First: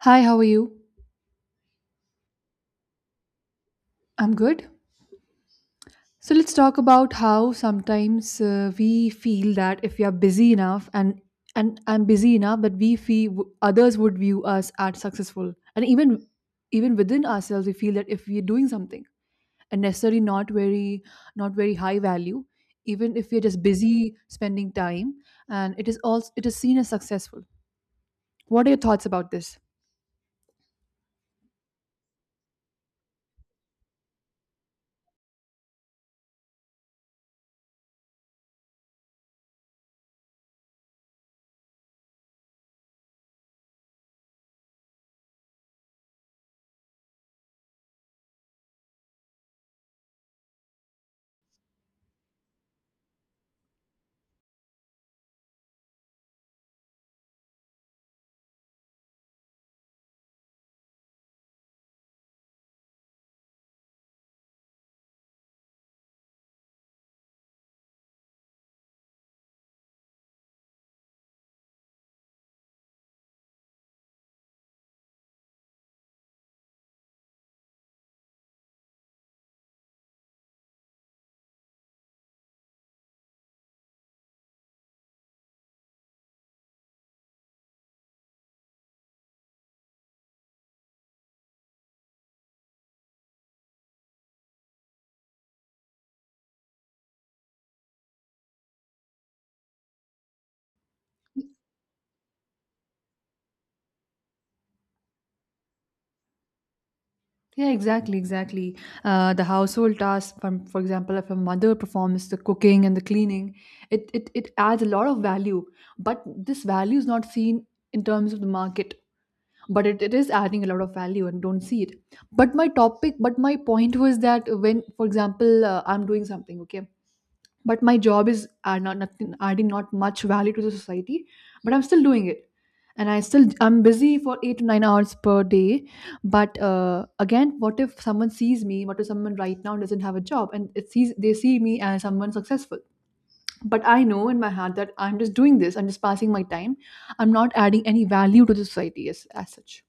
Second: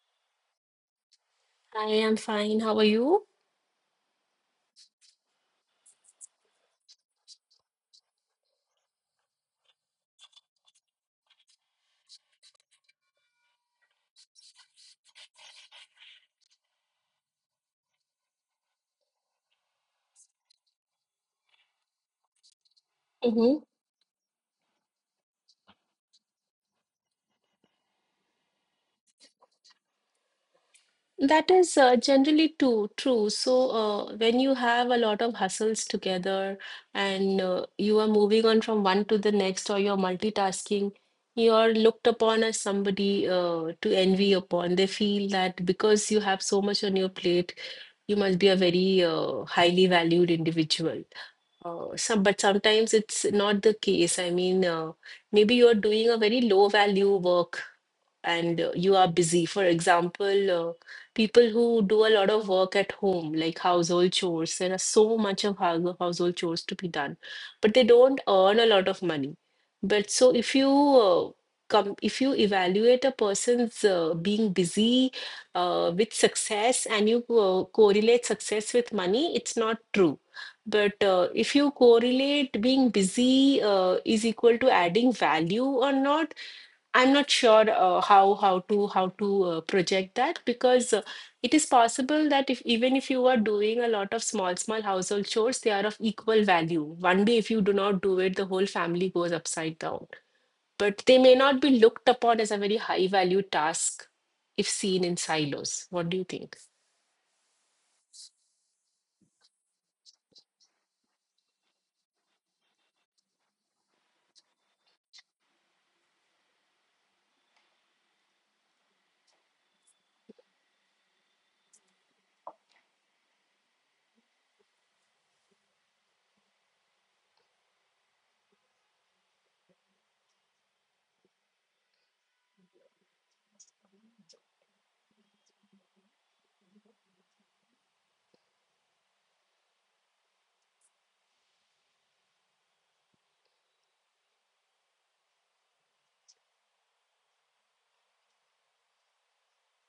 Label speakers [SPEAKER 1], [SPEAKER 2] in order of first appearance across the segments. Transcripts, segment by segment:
[SPEAKER 1] Hi, how are you?
[SPEAKER 2] I am fine. How are you?
[SPEAKER 1] I'm good. So let's talk about how sometimes we feel that if we are busy enough and and busy enough that we feel others would view us as successful, and even within ourselves we feel that if we're doing something and necessarily not very high value, even if we're just
[SPEAKER 2] Mm-hmm.
[SPEAKER 1] busy spending time, and it is seen as successful. What are your thoughts about this?
[SPEAKER 2] That is generally too true. So when you have a lot of hustles together and you are moving on from one to the next or you're multitasking, you're looked upon as somebody to envy upon. They feel that because you have so much on your plate, you must be a very highly valued individual. But sometimes it's not the case. I mean, maybe you're doing a very low value work and you are busy. For example, people who do a lot of work at home, like household chores, there are so much of household chores to be done, but they don't earn a lot of money. But so if you if you evaluate a person's being busy with success and you correlate success with money, it's not true. But if you correlate being busy is equal to adding value or not, I'm not sure how to project that because it is possible that if even if you are doing a lot of small small household chores, they are of equal value. One day, if you do not do it, the whole family goes upside down. But they may not be looked upon as a very high value task if seen in silos. What do you think?
[SPEAKER 1] Yeah, exactly, exactly. The household task, for example, if a mother performs the cooking and the cleaning, it adds a lot of value. But this value is not seen in terms of the market. But it is adding a lot of value and don't see it. But my point was that when, for example, I'm doing something, okay, but my job is not nothing adding not much value to the society, but I'm still doing it, and I'm busy for 8 to 9 hours per day. But again, what if someone right now doesn't have a job and it sees they see me as someone successful, but I know in my heart that I'm just doing this, I'm just passing my time, I'm not adding any value to the society, as such.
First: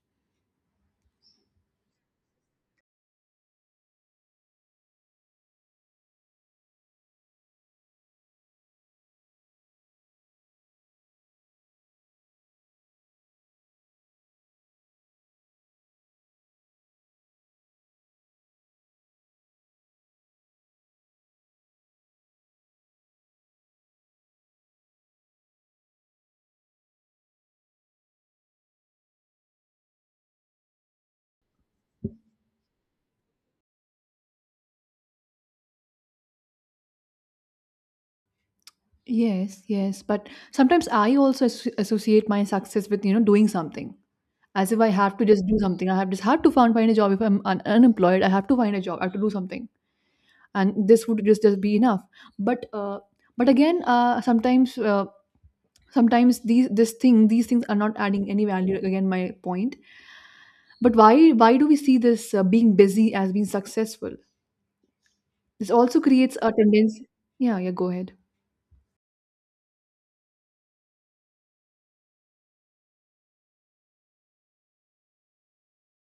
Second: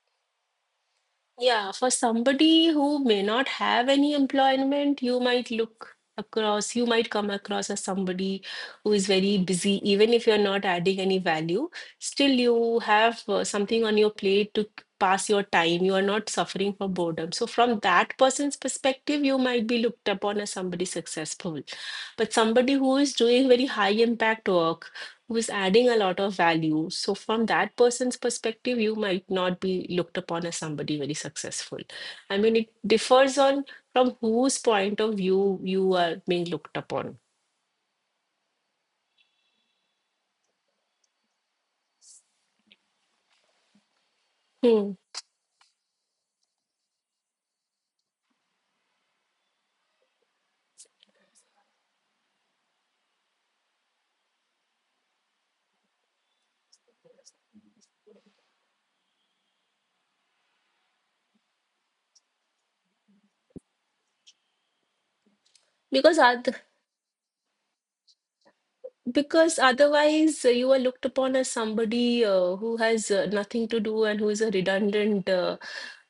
[SPEAKER 2] Yeah, for somebody who may not have any employment, you might look across, you might come across as somebody who is very busy, even if you're not adding any value. Still, you have something on your plate to pass your time. You are not suffering from boredom. So, from that person's perspective, you might be looked upon as somebody successful. But somebody who is doing very high impact work, who's adding a lot of value. So, from that person's perspective, you might not be looked upon as somebody very successful. I mean, it differs on from whose point of view you are being looked upon.
[SPEAKER 1] Yes, yes, but sometimes I also associate my success with doing something, as if I
[SPEAKER 2] Hmm.
[SPEAKER 1] have to just do something. I have just have to find a job if I'm unemployed. I have to find a job. I have to do something, and this would just be enough. But uh, but again, sometimes these things are not adding any value. Again, my point. But why do we see this being busy as being successful? This also
[SPEAKER 2] Because
[SPEAKER 1] creates
[SPEAKER 2] at
[SPEAKER 1] a tendency. Yeah, yeah. Go ahead.
[SPEAKER 2] Because otherwise, you are looked upon as somebody who has nothing to do and who is a redundant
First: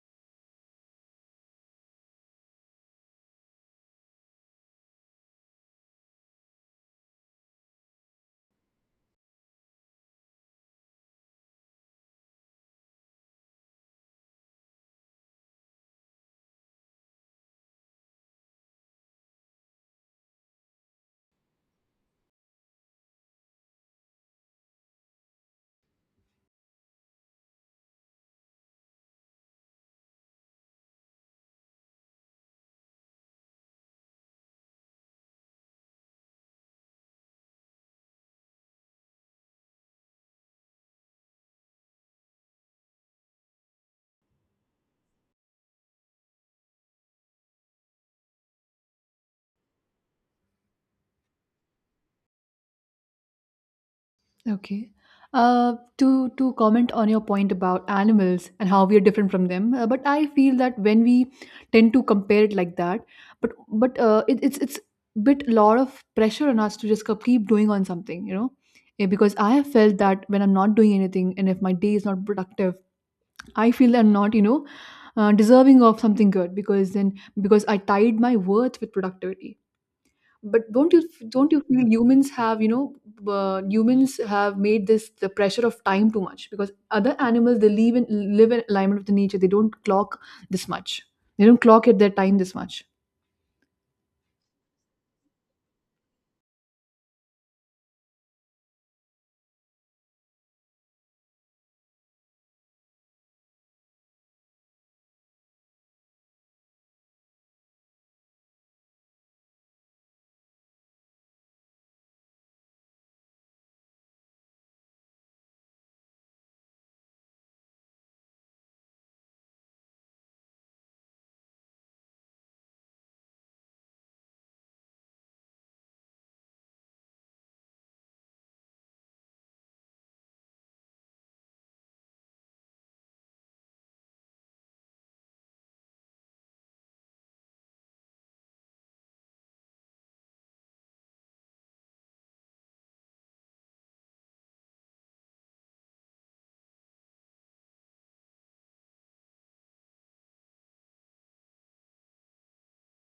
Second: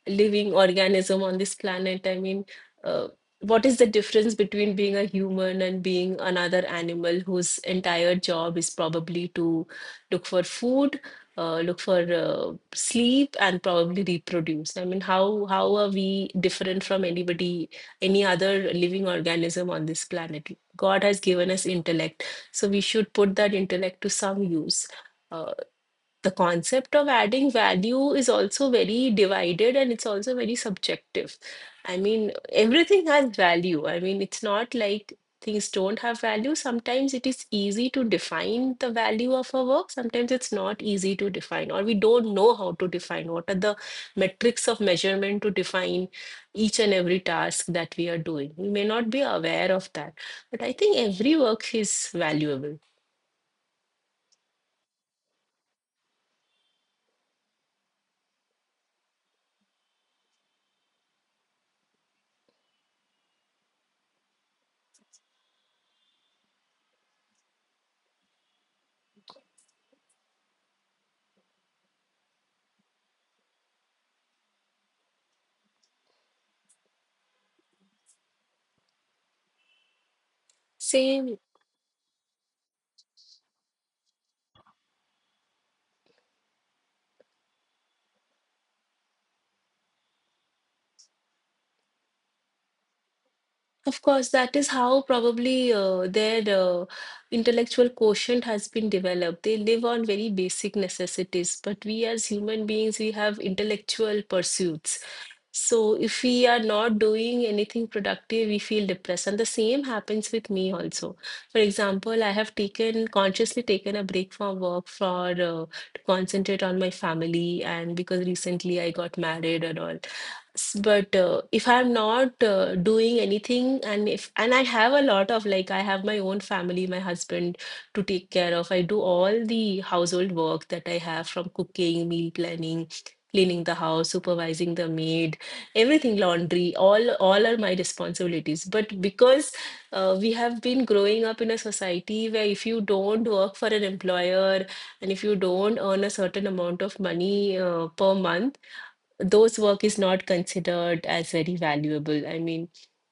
[SPEAKER 2] living organism on this planet. I mean, uh, what is the difference between being a human and being another animal whose entire job is probably to look for food, look for sleep, and probably reproduce? I mean, how are we different from anybody, any other living organism on this planet? God has given us intellect so we should put that intellect to some use. Uh, the concept of adding value is also very divided and it's also very subjective. I mean, everything has value. I mean, it's not like things don't have value. Sometimes it is easy to define the value of a work, sometimes it's not easy to define, or we don't know how to define. What are the metrics of measurement to define each and every task that we are doing? We may not be aware of that. But I think every work is valuable.
[SPEAKER 1] Okay. To comment on your point about animals and how we are different from them, but I feel that when we tend to compare it like that, but but it's bit lot of pressure on us to just keep doing on something, because I have felt that when I'm not doing anything and if my day is not productive, I feel I'm not deserving of something good, because I tied my worth with productivity. But don't you
[SPEAKER 2] Same.
[SPEAKER 1] don't you feel humans have made this the pressure of time too much, because other animals they live in alignment with the nature. They don't clock this much. They don't clock at their time this much.
[SPEAKER 2] Of course, that is how probably their intellectual quotient has been developed. They live on very basic necessities, but we as human beings, we have intellectual pursuits. So if we are not doing anything productive, we feel depressed. And the same happens with me also. For example, I have taken consciously taken a break from work for to concentrate on my family, and because recently I got married and all. But if I'm not doing anything and if and I have a lot of like I have my own family, my husband to take care of, I do all the household work that I have, from cooking, meal planning, cleaning the house, supervising the maid, everything, laundry, all are my responsibilities. But because we have been growing up in a society where if you don't work for an employer and if you don't earn a certain amount of money per month, those work is not considered as very valuable. I mean,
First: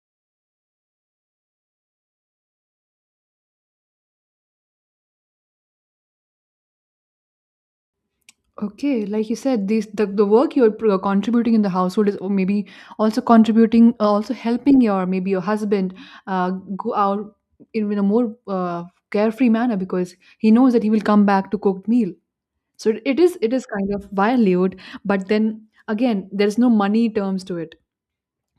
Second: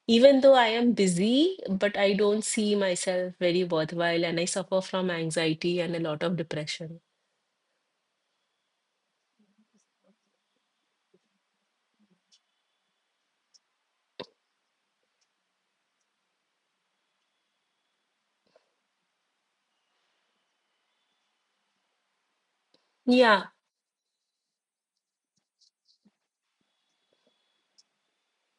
[SPEAKER 2] even though I am busy, but I don't see myself very worthwhile and I suffer from anxiety and a lot of depression.
[SPEAKER 1] Okay, like you said, the work you're contributing in the household is, or maybe also contributing, also helping your, maybe your husband, uh, go out in a more carefree manner, because he knows that he will come back to cooked meal. So it it is
[SPEAKER 2] Yeah,
[SPEAKER 1] it is kind of valued, but then again, there's no money terms to it.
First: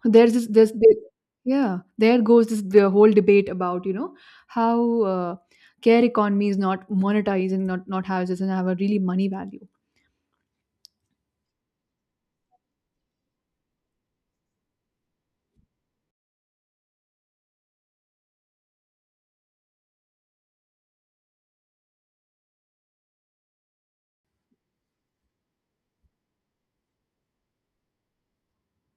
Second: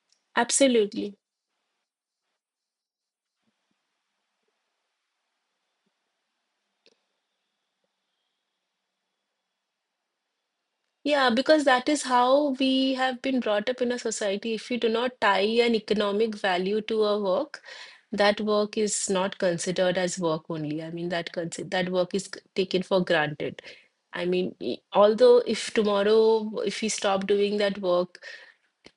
[SPEAKER 1] There's this,
[SPEAKER 2] absolutely.
[SPEAKER 1] yeah. There goes this the whole debate about how care economy is not monetized and not houses and have a really money value.
[SPEAKER 2] Yeah, because that is how we have been brought up in a society. If you do not tie an economic value to a work, that work is not considered as work only. I mean, that work is taken for granted. I mean, although if tomorrow, if we stop doing that work,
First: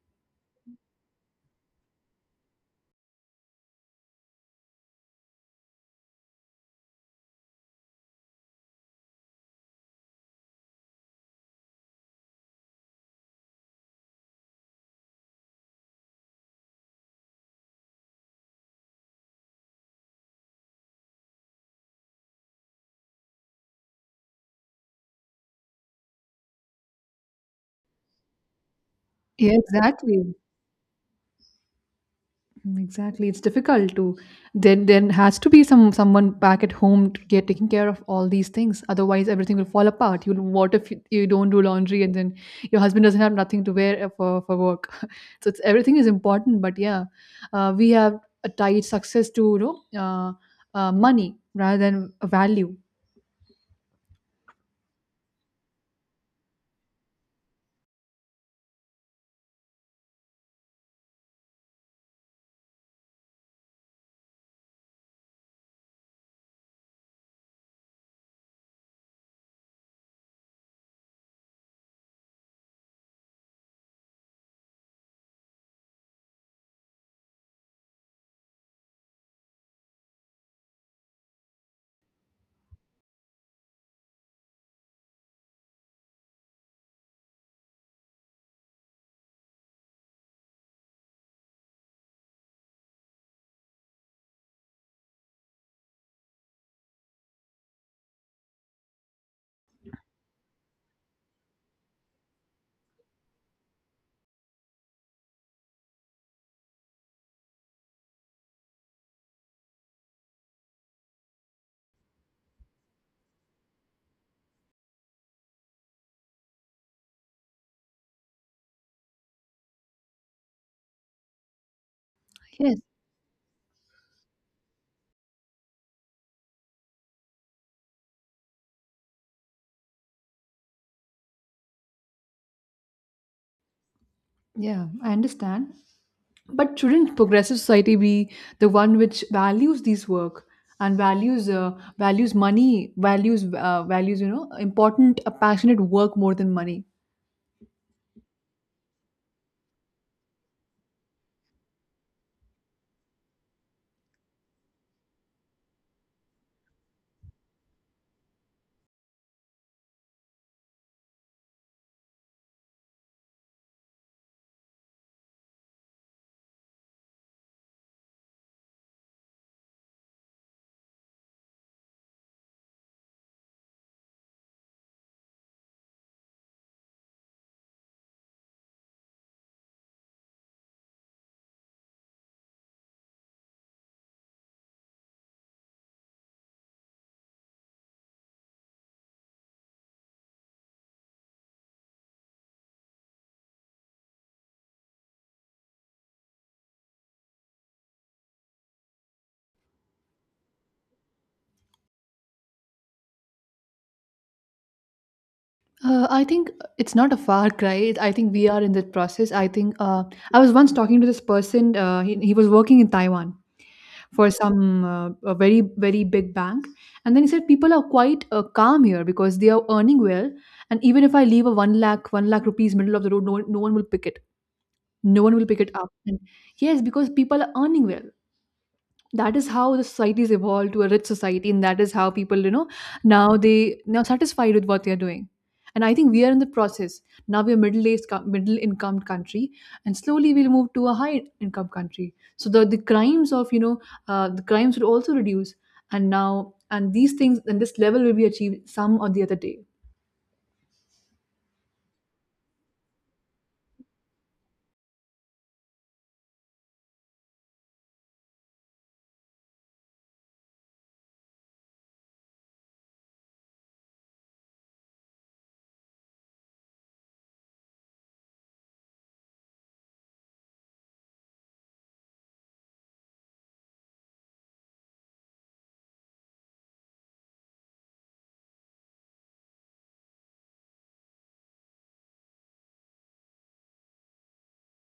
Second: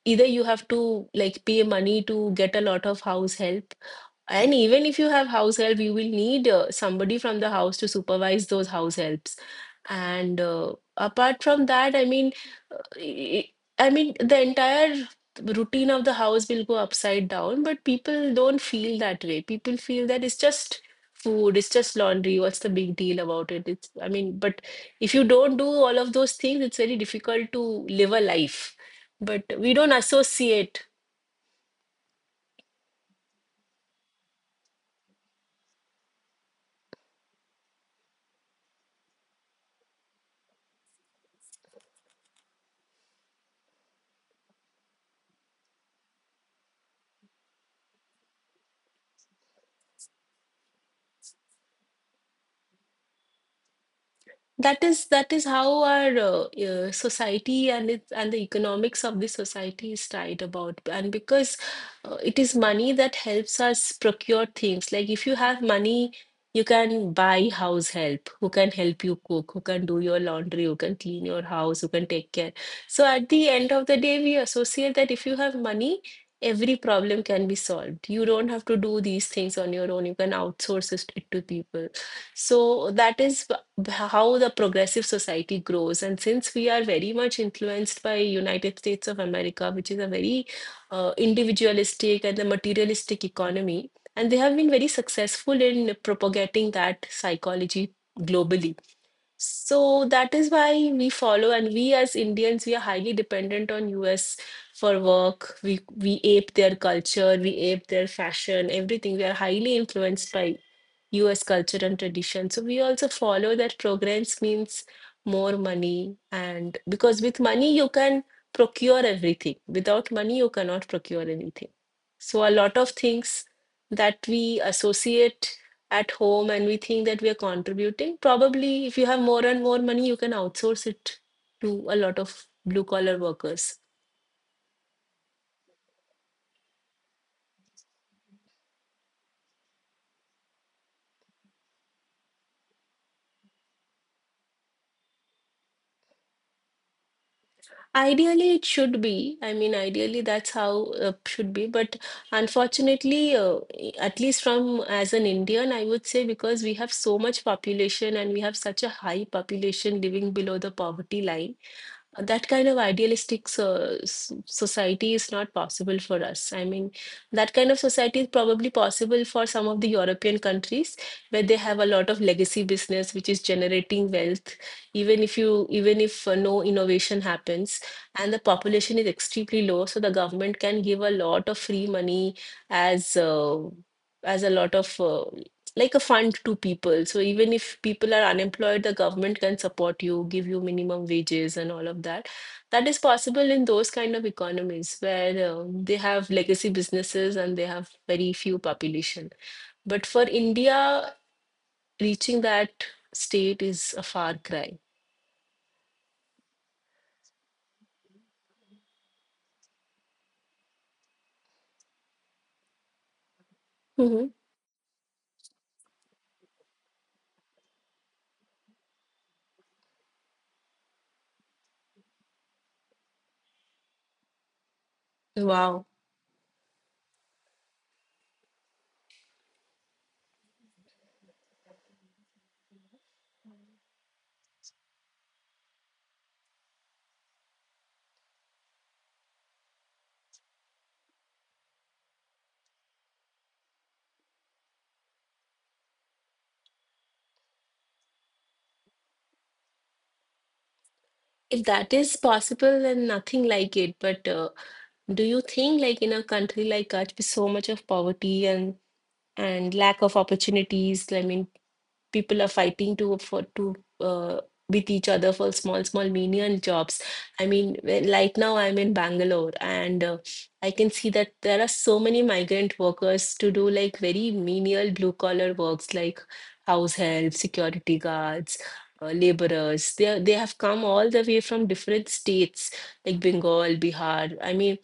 [SPEAKER 2] either you have to like pay money to get a lot of house help, and even if you have house help, you will need somebody from the house to supervise those house helps, and apart from that, I mean the entire routine of the house will go upside down, but people don't feel that way. People feel that it's just food, it's just laundry. What's the big deal about it? It's, I mean, but if you don't do all of those things, it's very difficult to live a life. But
[SPEAKER 1] Yeah,
[SPEAKER 2] we don't
[SPEAKER 1] exactly.
[SPEAKER 2] associate.
[SPEAKER 1] Mm, exactly, it's difficult to. Then has to be someone back at home to get taking care of all these things. Otherwise, everything will fall apart. You'll what if you, you don't do laundry and then your husband doesn't have nothing to wear for work. So it's everything is important. But yeah, we have a tied success to know uh, money rather than a value.
[SPEAKER 2] That is how our society and its and the economics of the society is tied about. And because it is money that helps us procure things. Like if you have money, you can buy house help who can help you cook, who can do your laundry, who can clean your house, who can take care. So at the end of the day, we associate that if you have money, every problem can be solved. You don't have to do these things on your own. You can outsource it to people. So that is how the progressive society grows. And since we are very much influenced by United States of America, which is a very individualistic and a materialistic economy, and they have been very successful in propagating that psychology globally. So that is why we follow, and we as Indians, we are highly dependent on US for work. We ape their culture, we ape their fashion, everything. We are highly influenced by US culture and tradition. So we also follow that progress means more money, and because with money you can procure everything. Without money, you cannot procure anything. So a lot
[SPEAKER 1] Yes.
[SPEAKER 2] of things that we associate at home and we think that we are contributing. Probably, if you have more and more money, you can outsource it to a lot of blue collar workers.
[SPEAKER 1] Yeah, I understand. But shouldn't progressive society be the one which values these work and values values money, values important, passionate work more than money?
[SPEAKER 2] Ideally, it should be. I mean, ideally, that's how it should be. But unfortunately, at least from as an Indian, I would say because we have so much population and we have such a high population living below the poverty line. That kind of idealistic society is not possible for us. I mean, that kind of society is probably possible for some of the European countries where they have a lot of legacy business which is generating wealth, even if no innovation happens and the population is extremely low, so the government can give a lot of free money as uh, as a lot of like a fund to people. So even if people are unemployed, the government can support you, give you minimum wages and all of that. That is possible in those kind of economies where they have legacy businesses and they have very few population. But for India, reaching that state is a far cry.
[SPEAKER 1] I think it's not a far cry. I think we are in that process. I think I was once talking to this person. He was working in Taiwan for
[SPEAKER 2] Mhm.
[SPEAKER 1] some a very very big bank, and then he said people are quite calm here because they are earning well, and even if I leave a one lakh rupees middle of the road, no, no one will pick it. No one will pick it
[SPEAKER 2] Wow.
[SPEAKER 1] up, and yes, because people are earning well, that is how the society societies evolved to a rich society, and that is how people, now satisfied with what they are doing. And I think we are in the process. Now we are middle aged middle income country, and slowly we'll move to a high income country, so the crimes of you know the crimes will also reduce. And now and these things, and this level will be achieved some or the other day.
[SPEAKER 2] If that is possible, then nothing like it. But do you think, like in a country like us, with so much of poverty and lack of opportunities, I mean, people are fighting to for to uh, with each other for small small menial jobs. I mean, like now I'm in Bangalore, and I can see that there are so many migrant workers to do like very menial blue collar works like house help, security guards, laborers. They have come all the way from different states like Bengal, Bihar. I mean,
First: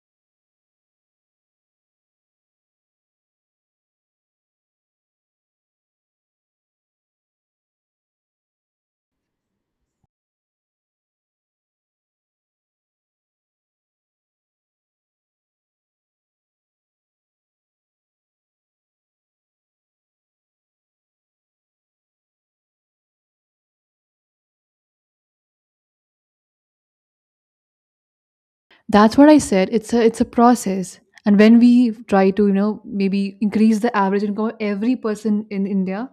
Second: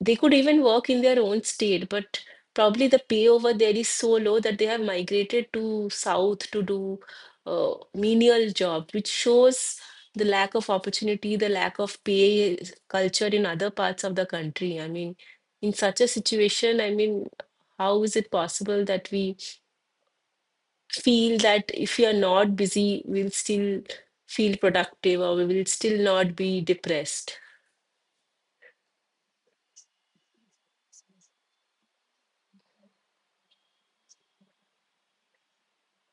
[SPEAKER 2] they could even work in their own state, but probably the pay over there is so low that they have migrated to south to do menial jobs, which shows the lack of opportunity, the lack of pay culture in other parts of the country. I mean, in such a situation, I mean, how is it possible that we feel that if we are not busy, we'll still feel productive or we will still not be depressed?
[SPEAKER 1] That's what I said, it's a process. And when we try to, maybe increase the average income of every person in India,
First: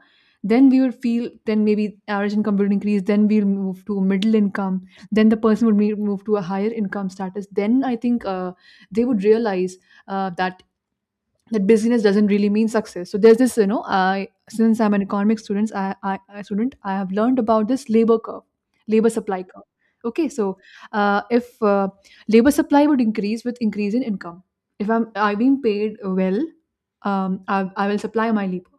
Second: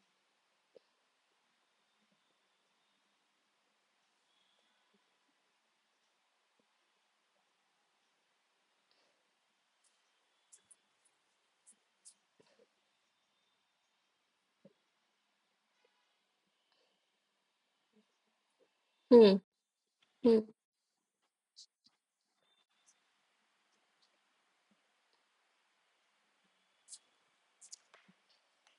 [SPEAKER 1] then we would feel, then maybe average income will increase, then we'll move to middle income. Then the person would move to a higher income status. Then I think they would realize, that that busyness doesn't really mean success. So there's this, I, since I'm an economics student, I have learned about this labor
[SPEAKER 2] Hmm.
[SPEAKER 1] supply curve. Okay,
[SPEAKER 2] hmm,
[SPEAKER 1] so if labor supply would increase with increase in income. If I'm being paid well, I will supply my labor,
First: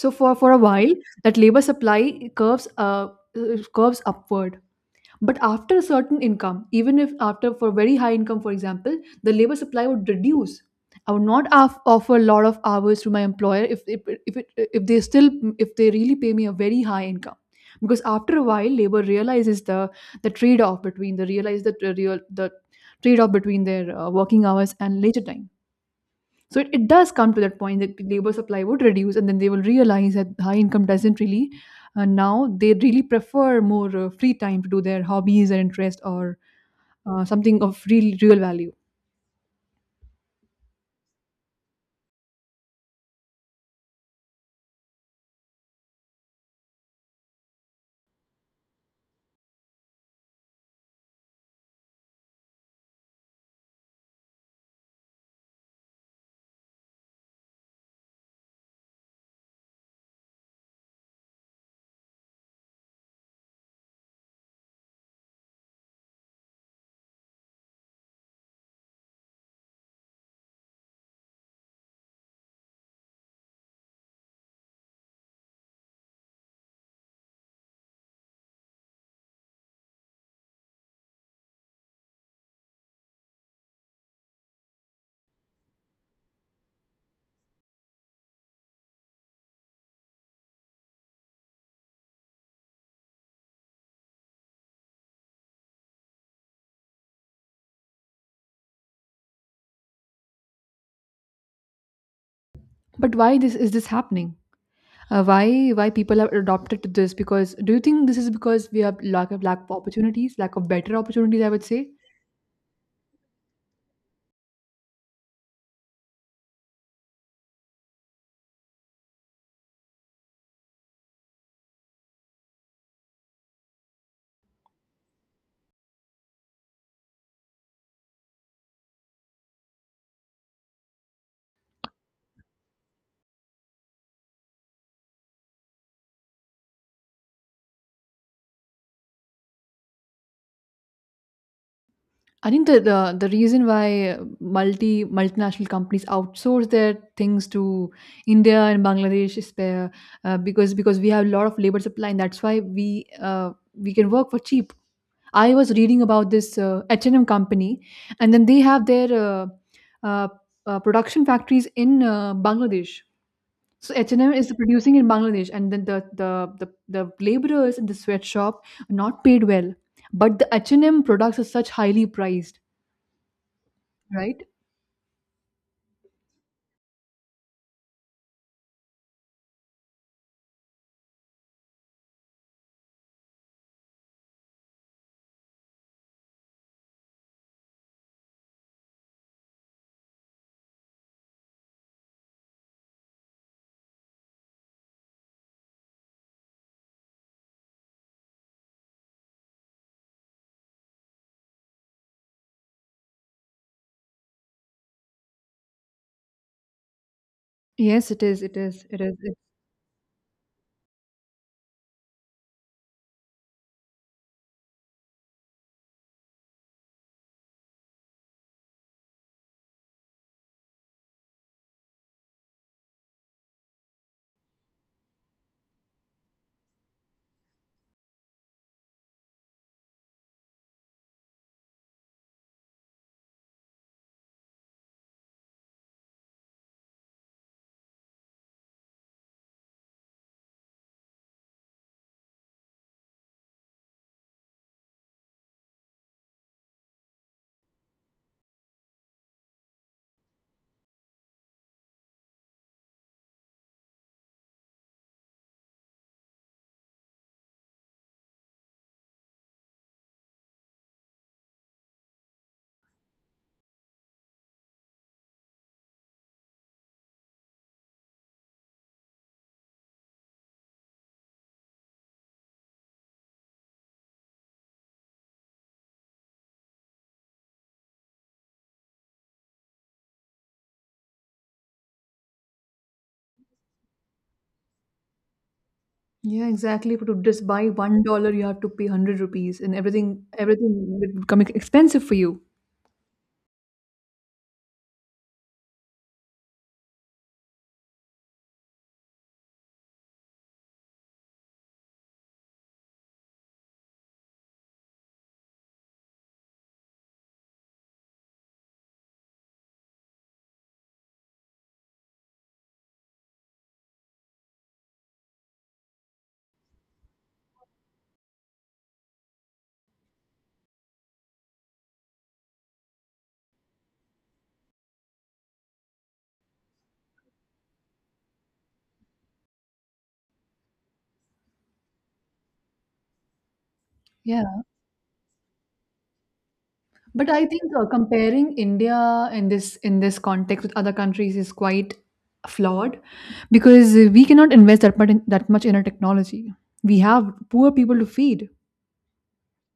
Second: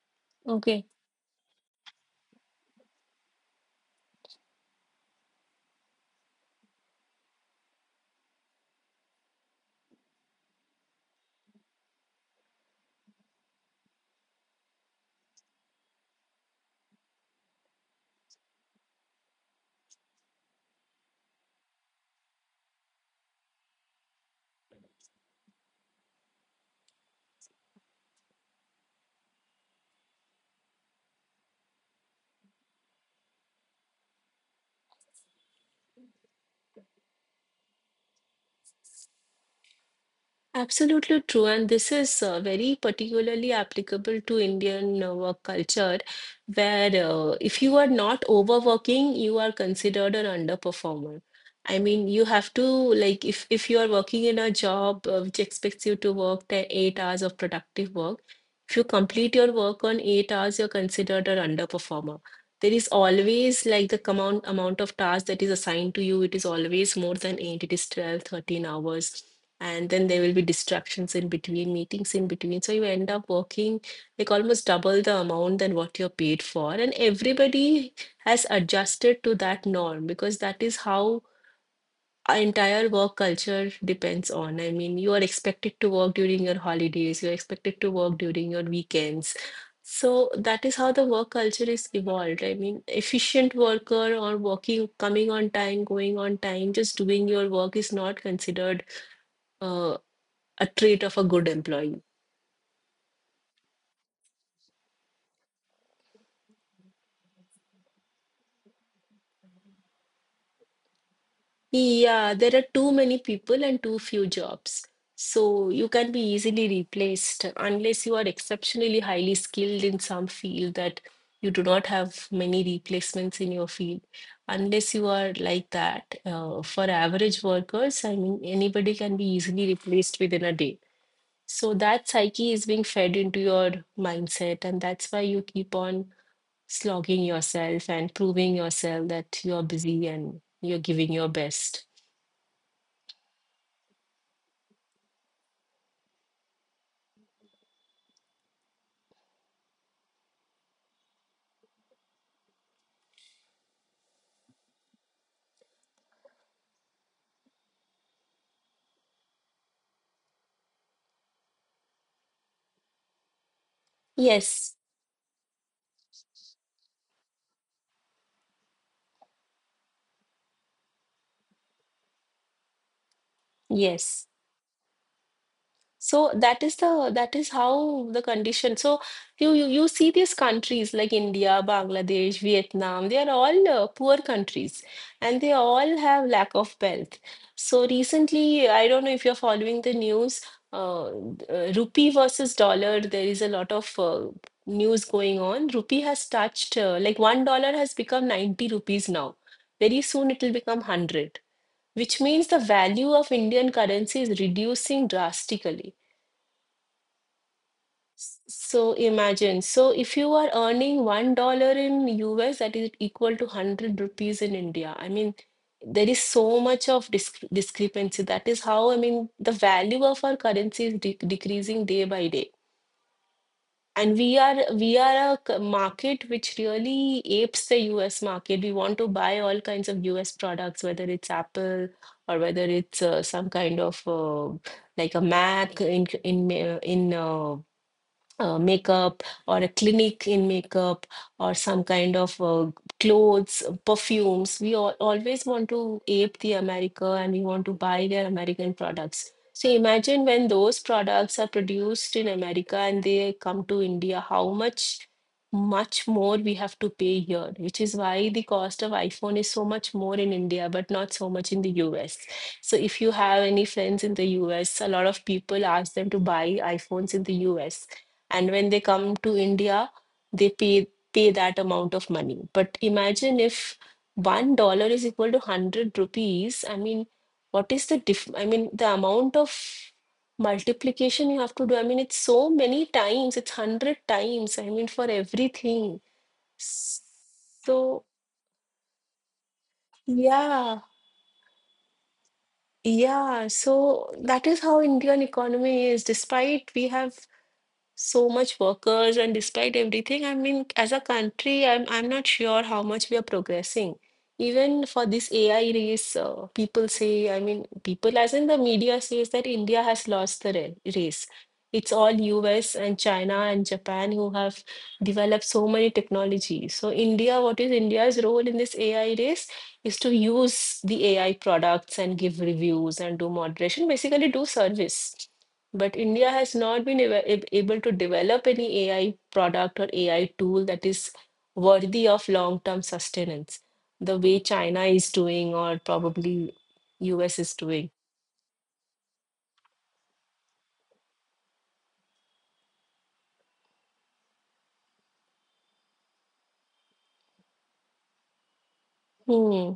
[SPEAKER 1] so for a
[SPEAKER 2] Okay.
[SPEAKER 1] while that labor supply curves upward. But after a certain income, even if after for very high income, for example, the labor supply would reduce. I would not offer a lot of hours to my employer, if, it, if they still if they really pay me a very high income, because after a while, labor realizes the trade off between the realize the real the trade off between their working hours and leisure time. So it does come to that point that labor supply would reduce, and then they will realize that high income doesn't really. Now they really prefer more free time to do their hobbies or interest or something of real real value.
[SPEAKER 2] Absolutely true, and this is very particularly applicable to Indian work culture, where if you are not overworking, you are considered an underperformer. I mean, you have to like if you are working in a job which expects you to work the 8 hours of productive work. If you complete your work on 8 hours, you're considered an underperformer. There is always like the amount of tasks that is assigned to you. It is always more than eight, it is 12, 13 hours, and then there will be distractions in between, meetings in between. So you end up working like almost double the amount than what you're paid for. And everybody has adjusted to that norm because that is how our entire work culture depends on. I mean, you are expected to work during your holidays, you're expected to work during your weekends. So that is how the work culture is evolved. I mean, efficient worker or working, coming on time, going on time, just doing your work is not considered uh, a trait of a good employee.
[SPEAKER 1] But why this is this happening? Why people have adopted to this? Because do you think this is because we have lack of opportunities, lack of better opportunities? I would say
[SPEAKER 2] Yeah, there are too many people and too few jobs. So you can be easily replaced unless you are exceptionally highly skilled in some field that you do not have many replacements in your field. Unless you are like that, for average workers, I mean, anybody can be easily replaced within a day. So that psyche is being fed into your mindset, and that's why you keep on slogging yourself and proving yourself that you're busy and you're giving your best.
[SPEAKER 1] I think the, the reason why multinational companies outsource their things to India and Bangladesh is there, because we have a lot of labor supply, and that's why we can work for cheap. I was reading about this H&M company, and then they have their uh, production factories in Bangladesh. So H&M is
[SPEAKER 2] Yes,
[SPEAKER 1] producing in Bangladesh, and then the, the laborers in the sweatshop are not paid well, but the H&M products are such highly priced,
[SPEAKER 2] yes.
[SPEAKER 1] right?
[SPEAKER 2] So that is how the condition. So you see these countries like India, Bangladesh, Vietnam, they are all poor countries, and they all have lack of wealth. So recently, I don't know if you're following the news, rupee versus dollar, there is a lot of news going on. Rupee has touched like $1 has become 90 rupees now. Very soon it will become 100, which means the value of Indian currency is reducing drastically.
[SPEAKER 1] Yes, it
[SPEAKER 2] S-
[SPEAKER 1] is. It is.
[SPEAKER 2] So
[SPEAKER 1] It is.
[SPEAKER 2] imagine, so if you are earning $1 in US, that is equal to 100 rupees in India. I mean, there is so much of discrepancy. That is how, I mean, the value of our currency is de decreasing day by day. And we are a market which really apes the US market. We want to buy all kinds of US products, whether it's Apple or whether it's some kind of like a Mac in makeup, or a clinic in makeup, or some kind of clothes, perfumes. We always want to ape the America, and we want to buy their American products. So imagine when those products are produced in America and they come to India, how much more we have to pay here, which is why the cost of iPhone is so much more in India, but not so much in the US. So if you have any friends in the US, a lot of people ask them to buy iPhones in the US, and when they come to India, they pay that amount of money. But imagine if $1 is equal to 100 rupees. I mean, what is the diff? I mean, the amount of multiplication you have to do. I mean, it's so many times. It's 100 times. I mean, for everything.
[SPEAKER 1] Yeah, exactly. But to just buy one
[SPEAKER 2] So
[SPEAKER 1] dollar, you have to pay 100 rupees, and everything
[SPEAKER 2] yeah,
[SPEAKER 1] would become expensive for you.
[SPEAKER 2] yeah. So that is how Indian economy is. Despite we have so much workers and despite everything, I mean, as a country, I'm not sure how much we are progressing, even for this AI race. People say, I mean, people as in the media says that India has lost the race. It's all US and China and Japan who have developed so many technologies. So India, what is India's role in this AI race is to use the AI products and give reviews and do moderation, basically do service. But India has not been able to develop any AI product or AI tool that is worthy of long-term sustenance, the way
[SPEAKER 1] Yeah,
[SPEAKER 2] China is doing, or probably
[SPEAKER 1] but
[SPEAKER 2] US
[SPEAKER 1] I
[SPEAKER 2] is
[SPEAKER 1] think
[SPEAKER 2] doing.
[SPEAKER 1] comparing India in this context with other countries is quite flawed, because we cannot invest that much in our technology. We have poor people to feed.
[SPEAKER 2] Hmm.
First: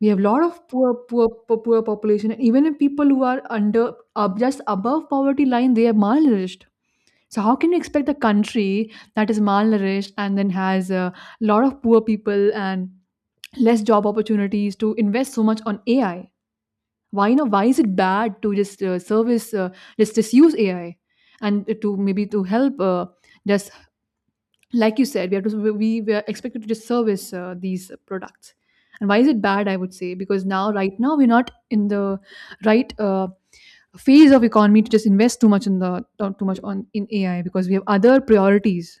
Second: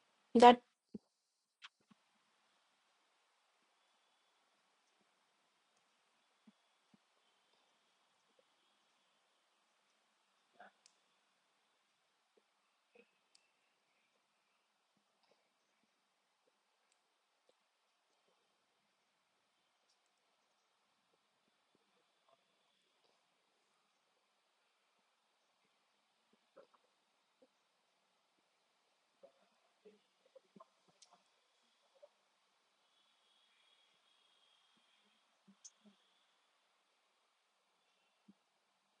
[SPEAKER 1] We have a lot
[SPEAKER 2] That
[SPEAKER 1] of poor, poor, poor, poor population, and even if people who are under just above poverty line, they are malnourished. So how can you expect a country that is malnourished and then has a lot of poor people and less job opportunities to invest so much on AI? Why you know why is it bad to just service, just use AI, and to maybe to help, just like you said, we have to, we are expected to just service these products. And why is it bad? I would say because now, right now, we're not in the right phase of economy to just invest too much in the not too much on in AI, because we have other priorities.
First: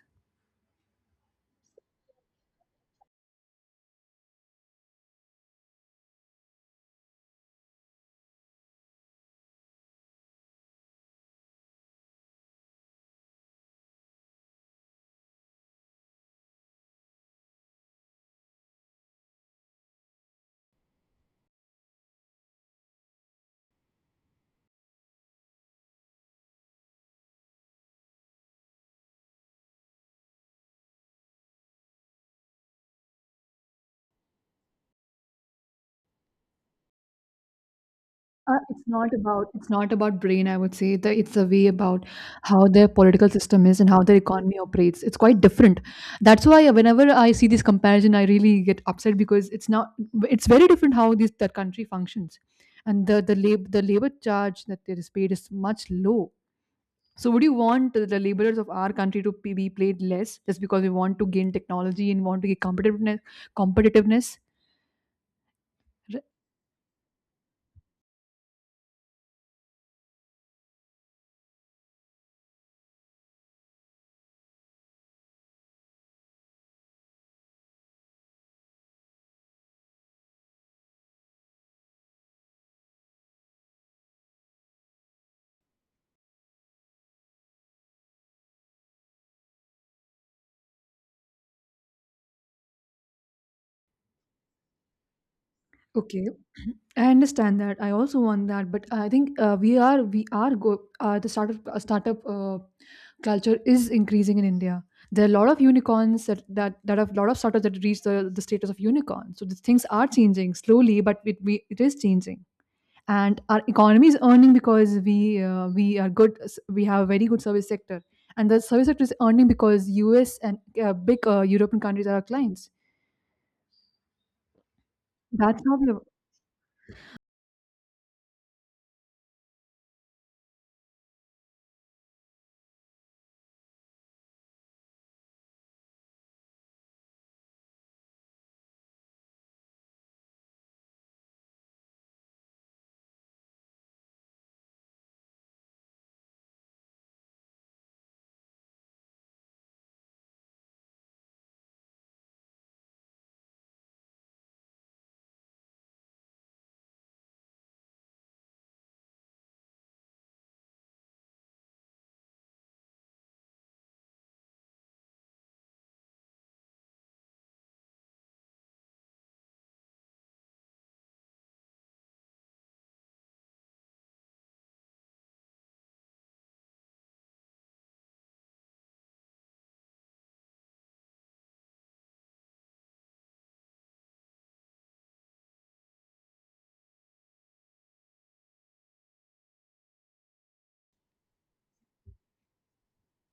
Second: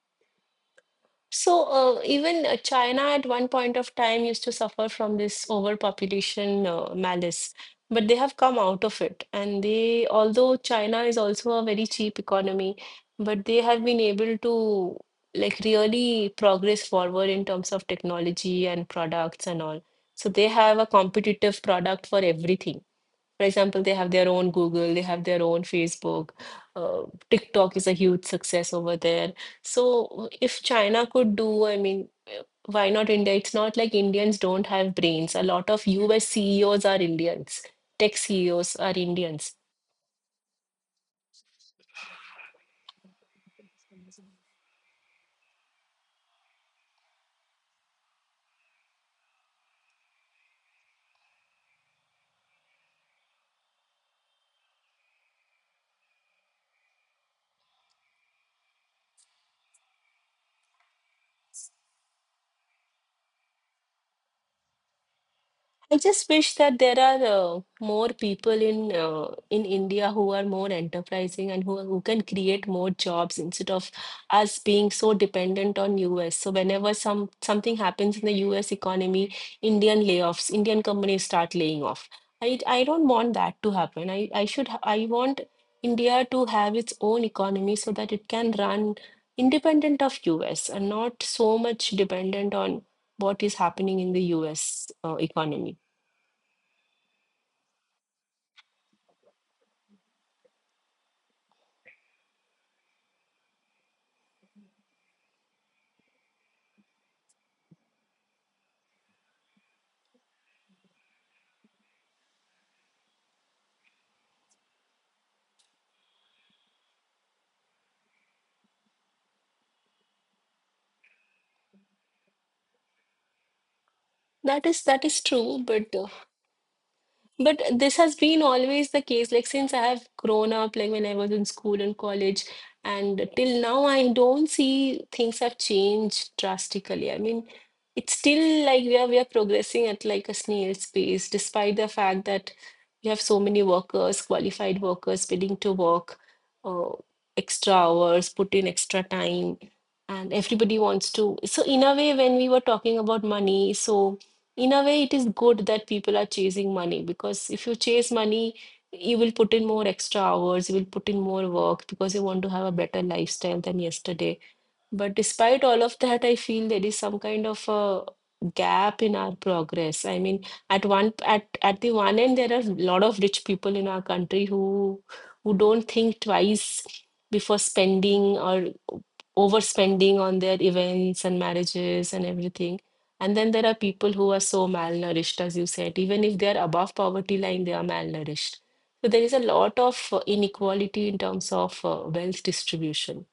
[SPEAKER 2] So, even China at one point of time used to suffer from this overpopulation malice, but they have come out of it. And they, although China is also a very cheap economy, but they have been able to like really progress forward in terms of technology and products and all. So they have a competitive product for everything. For example, they have their own Google, they have their own Facebook. Uh, TikTok is a huge success over there. So if China could do, I mean, why not India? It's not like Indians don't have brains. A lot of US CEOs are Indians. Tech
[SPEAKER 1] Uh,
[SPEAKER 2] CEOs
[SPEAKER 1] it's
[SPEAKER 2] are
[SPEAKER 1] not about
[SPEAKER 2] Indians.
[SPEAKER 1] it's not about brain. I would say that it's a way about how their political system is and how their economy operates. It's quite different. That's why whenever I see this comparison, I really get upset, because it's not it's very different how this that country functions, and the the labor charge that is paid is much low. So would you want the laborers of our country to be paid less just because we want to gain technology and want to get competitiveness?
[SPEAKER 2] I just wish that there are more people in in India who are more enterprising and who can create more jobs, instead of us being so dependent on US. So whenever something happens in the US economy, Indian layoffs, Indian companies start laying off. I don't want that to happen. I want India to have its own economy so that it can run independent of US and not so much dependent on what is happening in the US economy.
[SPEAKER 1] Okay, I understand that. I also want that, but I think we are go the startup culture is increasing in India. There are a lot of unicorns that have a lot of startups that reach the status of unicorn. So the things are changing slowly, but it is changing. And our economy is earning because we are good. We have a very good service sector, and the service sector is earning because U.S. and big European countries are our clients.
[SPEAKER 2] That is
[SPEAKER 1] That's
[SPEAKER 2] true,
[SPEAKER 1] how we.
[SPEAKER 2] but this has been always the case. Like since I have grown up, like when I was in school and college, and till now, I don't see things have changed drastically. I mean, it's still like we are progressing at like a snail's pace, despite the fact that we have so many workers, qualified workers willing to work uh, extra hours, put in extra time, and everybody wants to. So in a way, when we were talking about money, so in a way it is good that people are chasing money, because if you chase money, you will put in more extra hours, you will put in more work, because you want to have a better lifestyle than yesterday. But despite all of that, I feel there is some kind of a gap in our progress. I mean, at the one end, there are a lot of rich people in our country who don't think twice before spending or overspending on their events and marriages and everything. And then there are people who are so malnourished, as you said. Even if they are above poverty line, they are malnourished. So there is a lot of inequality in terms of wealth distribution.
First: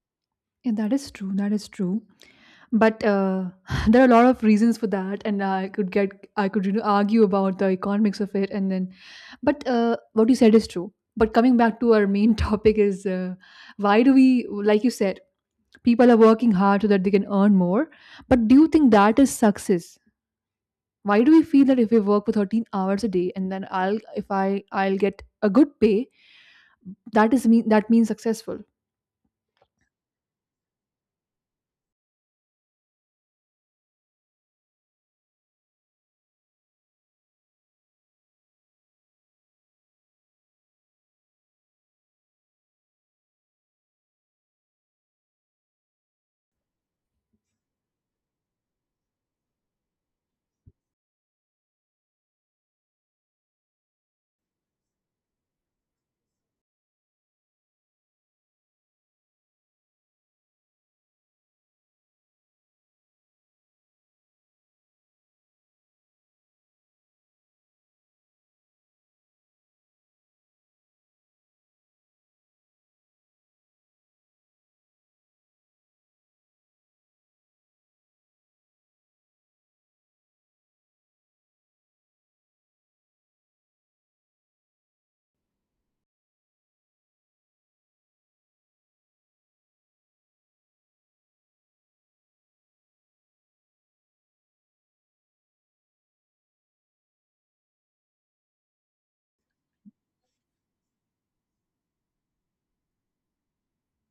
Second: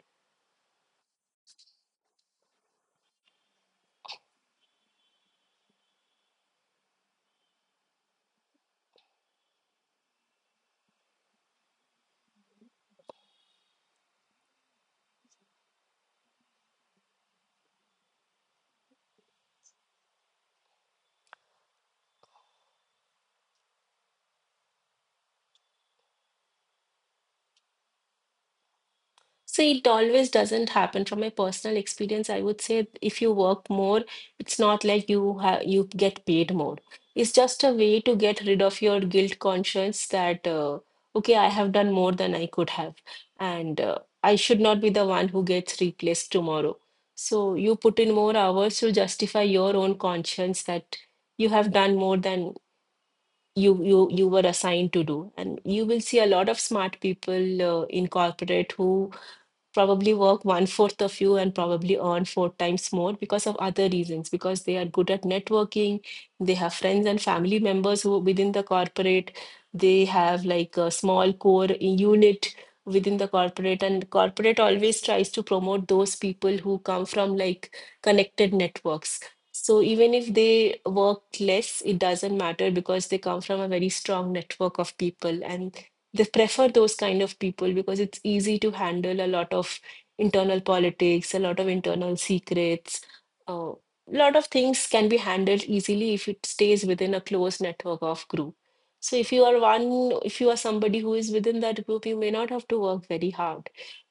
[SPEAKER 1] Yeah, that is true. That is true, but there are a lot of reasons for that, and I could argue about the economics of it, and then but what you said is true. But coming back to our main topic is, why do we, like you said, people are working hard so that they can earn more, but do you think that is success? Why do we feel that if we work for 13 hours a day and then I'll if I I'll get a good pay, that means successful?
[SPEAKER 2] So it always doesn't happen. From my personal experience, I would say if you work more, it's not like you get paid more. It's just a way to get rid of your guilt conscience that okay, I have done more than I could have, and I should not be the one who gets replaced tomorrow. So you put in more hours to justify your own conscience that you have done more than you were assigned to do, and you will see a lot of smart people in corporate who probably work one fourth of you and probably earn four times more, because of other reasons, because they are good at networking, they have friends and family members who within the corporate, they have like a small core unit within the corporate, and corporate always tries to promote those people who come from like connected networks. So even if they work less, it doesn't matter, because they come from a very strong network of people, and they prefer those kind of people, because it's easy to handle a lot of internal politics, a lot of internal secrets. A lot of things can be handled easily if it stays within a close network of group. So if you are one, if you are somebody who is within that group, you may not have to work very hard.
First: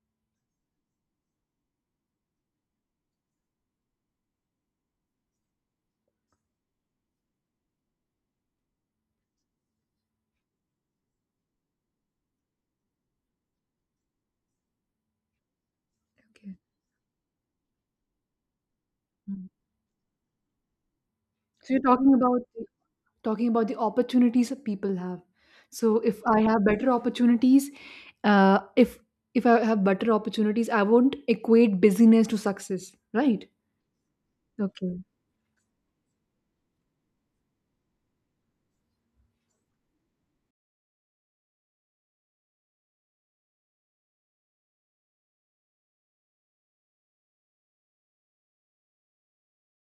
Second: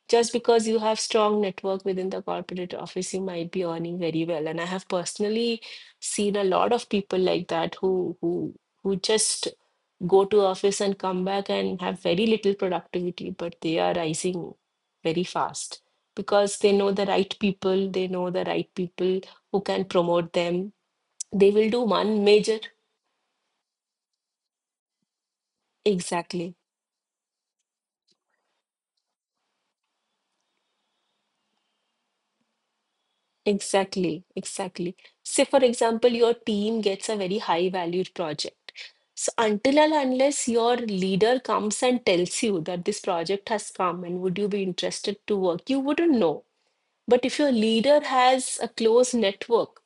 [SPEAKER 2] Just because you have strong network within the corporate office, you might be earning very well. And I have personally seen a lot of people like that who just go to office and come back and have very little productivity, but they are rising very fast,
[SPEAKER 1] Okay.
[SPEAKER 2] because they know the right people, they know the right people
[SPEAKER 1] Mm.
[SPEAKER 2] who can promote them. They will
[SPEAKER 1] So
[SPEAKER 2] do
[SPEAKER 1] you're talking
[SPEAKER 2] one
[SPEAKER 1] about
[SPEAKER 2] major.
[SPEAKER 1] talking about the opportunities that people have. So if I
[SPEAKER 2] Exactly,
[SPEAKER 1] have better opportunities, uh, if if I have better opportunities, I won't equate busyness to success, right?
[SPEAKER 2] exactly, exactly.
[SPEAKER 1] Okay.
[SPEAKER 2] Say, for example, your team gets a very high valued project. So, until and unless your leader comes and tells you that this project has come and would you be interested to work, you wouldn't know. But if your leader has a close network,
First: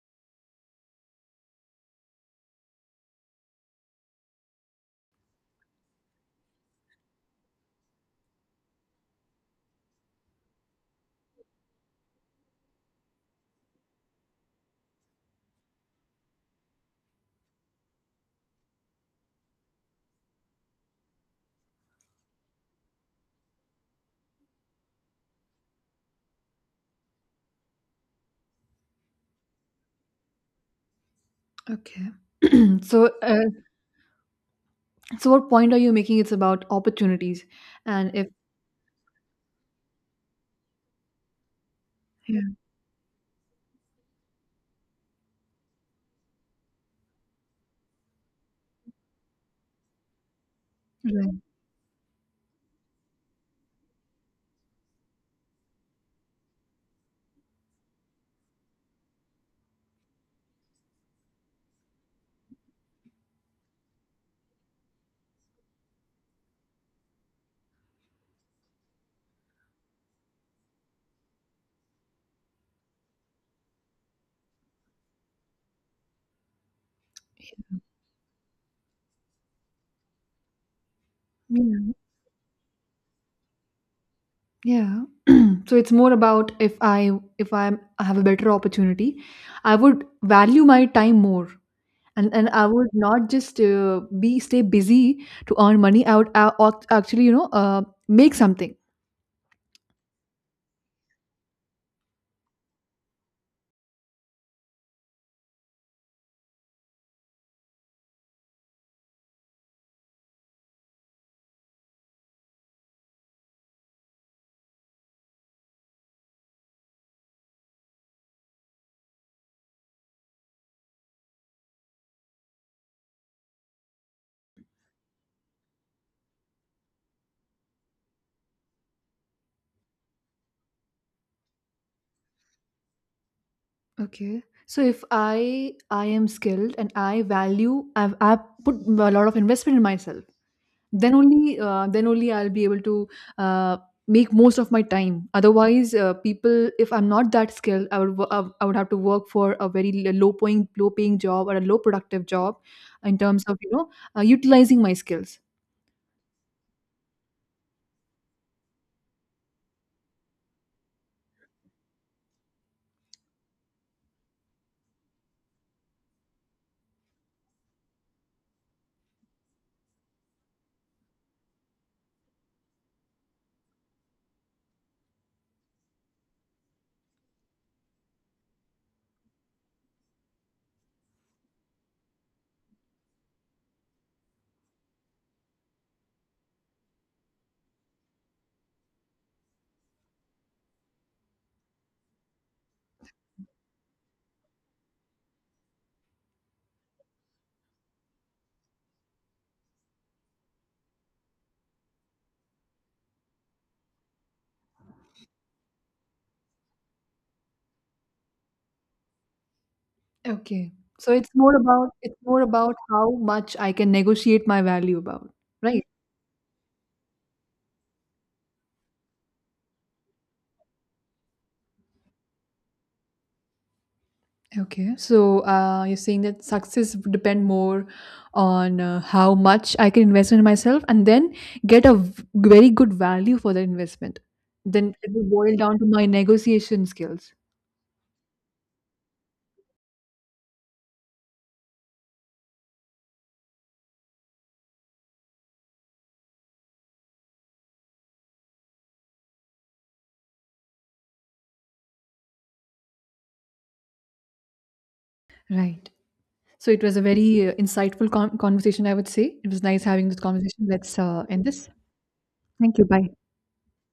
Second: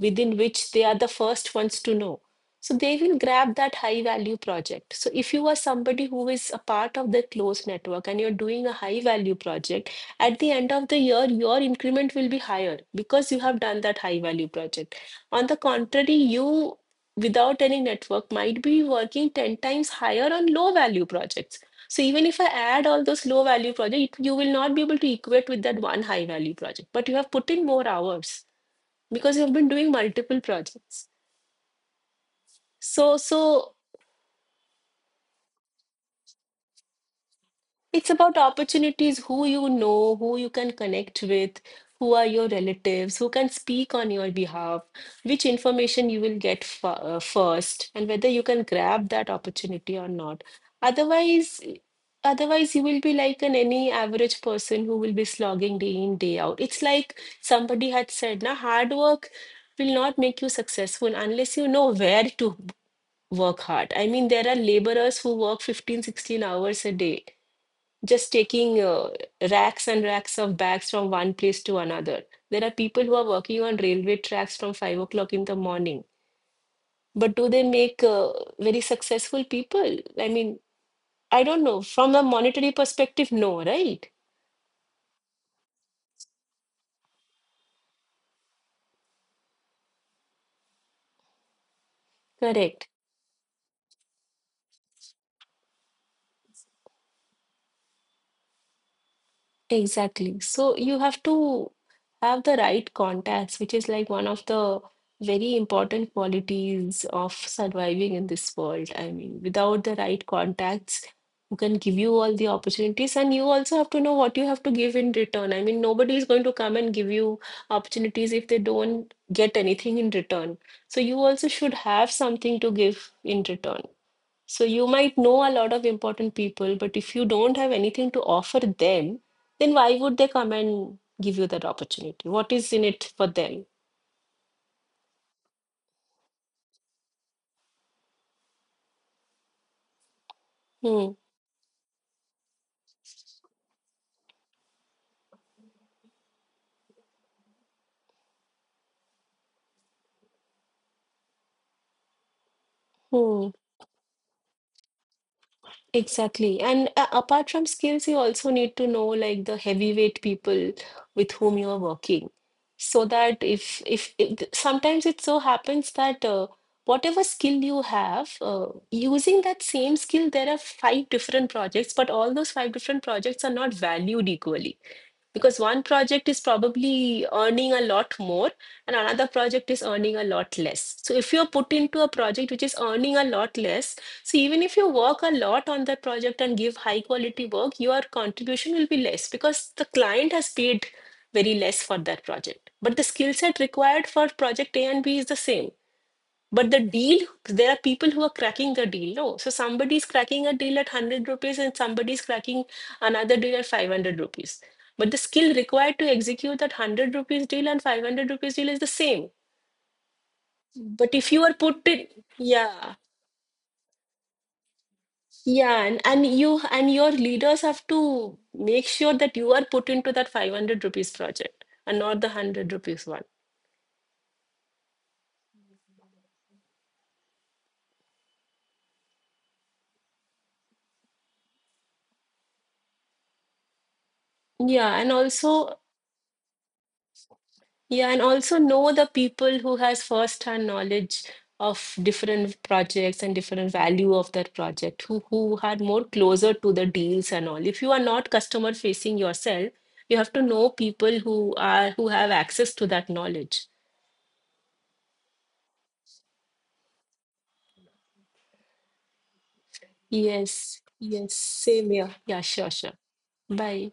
[SPEAKER 2] within which they are the first ones to know. So they will grab that high value project. So if you are somebody who is a part of the closed network and you're doing a high value project, at the end of the year, your increment will be higher because you have done that high value project. On the contrary, you without any network might be working 10 times higher on low value projects. So even if I add all those low value projects, you will not be able to equate with that one high value project, but you have put in more hours because you've been doing multiple projects.
[SPEAKER 1] Okay. So
[SPEAKER 2] So,
[SPEAKER 1] uh,
[SPEAKER 2] so
[SPEAKER 1] so what point are you making? It's about opportunities.
[SPEAKER 2] it's
[SPEAKER 1] And if
[SPEAKER 2] about opportunities, who you know, who you can connect with, who are
[SPEAKER 1] Yeah,
[SPEAKER 2] your relatives, who can speak on your behalf, which information you will get f first, and whether you can grab that opportunity or not.
[SPEAKER 1] right.
[SPEAKER 2] Otherwise, otherwise, you will be like an any average person who will be slogging day in, day out. It's like somebody had said, na, hard work will not make you successful unless you know where to work hard. I mean, there are laborers who work 15, 16 hours a day, just taking racks and racks of bags from one place to another. There are people who are working on railway tracks from 5 o'clock in the morning. But do they make very successful people? I mean, I don't know.
[SPEAKER 1] Yeah,
[SPEAKER 2] From a monetary perspective, no, right?
[SPEAKER 1] yeah. So it's more about, if I have a better opportunity. I would value my time more, and I would
[SPEAKER 2] Correct.
[SPEAKER 1] not just be stay busy to earn money. I would, actually, make something.
[SPEAKER 2] Exactly. So you have to have the right contacts, which is like one of the very important qualities of surviving in this world. I mean, without the right contacts, who can give you all the opportunities, and you also have to know what you have to give in return. I mean, nobody is going to come and give you opportunities if they don't get anything in return. So you also should have something to give in return. So you might know a lot of important people, but if you don't have anything to offer them, then why would they come and give you that opportunity? What is in it for them?
[SPEAKER 1] Okay. So if I am skilled and I value, I put a lot of investment in myself.
[SPEAKER 2] Hmm.
[SPEAKER 1] Then only, then only I'll be able to uh, make most of my time. Otherwise, people, if I'm not that skilled, I would have to work for a very low paying job or a low productive job in terms
[SPEAKER 2] Hmm.
[SPEAKER 1] of, utilizing my skills.
[SPEAKER 2] Exactly. And apart from skills, you also need to know like the heavyweight people with whom you are working. So that if th- sometimes it so happens that whatever skill you have, using that same skill, there are five different projects, but all those five different projects are not valued equally, because one project is probably earning a lot more and another project is earning a lot less. So if you're put into a project which is earning a lot less, so even if you work a lot on that project and give high quality work, your contribution will be less because the client has paid very less for that project. But the skill set required for project A and B is the same. But the deal, there are people who are cracking the deal. No, so somebody's cracking a deal at 100 rupees and somebody's cracking another deal at 500 rupees. But the skill required to execute that 100 rupees deal and 500 rupees deal is the same.
[SPEAKER 1] Okay. So
[SPEAKER 2] But
[SPEAKER 1] it's
[SPEAKER 2] if you
[SPEAKER 1] more
[SPEAKER 2] are put
[SPEAKER 1] about
[SPEAKER 2] in,
[SPEAKER 1] it's more about
[SPEAKER 2] yeah,
[SPEAKER 1] how much I can negotiate my value about, right?
[SPEAKER 2] yeah, and you and your leaders have to make sure that you are put into that 500 rupees project and not the 100 rupees one.
[SPEAKER 1] Okay. So you're saying that success would depend more on how much I can invest in myself and then get a very good value for the investment. Then
[SPEAKER 2] Yeah,
[SPEAKER 1] it
[SPEAKER 2] and
[SPEAKER 1] will boil down
[SPEAKER 2] also
[SPEAKER 1] to my negotiation skills.
[SPEAKER 2] Yeah, and also know the people who has first-hand knowledge of different projects and different value of that project, who are more closer to the deals and all. If you are not customer facing yourself, you have to know people who have access to that knowledge.
[SPEAKER 1] Right. So it was a very insightful conversation, I would say. It was nice having this conversation.
[SPEAKER 2] Yes,
[SPEAKER 1] Let's
[SPEAKER 2] yes,
[SPEAKER 1] end this.
[SPEAKER 2] same here. Yeah, sure,
[SPEAKER 1] Thank you.
[SPEAKER 2] sure.
[SPEAKER 1] Bye.
[SPEAKER 2] Bye.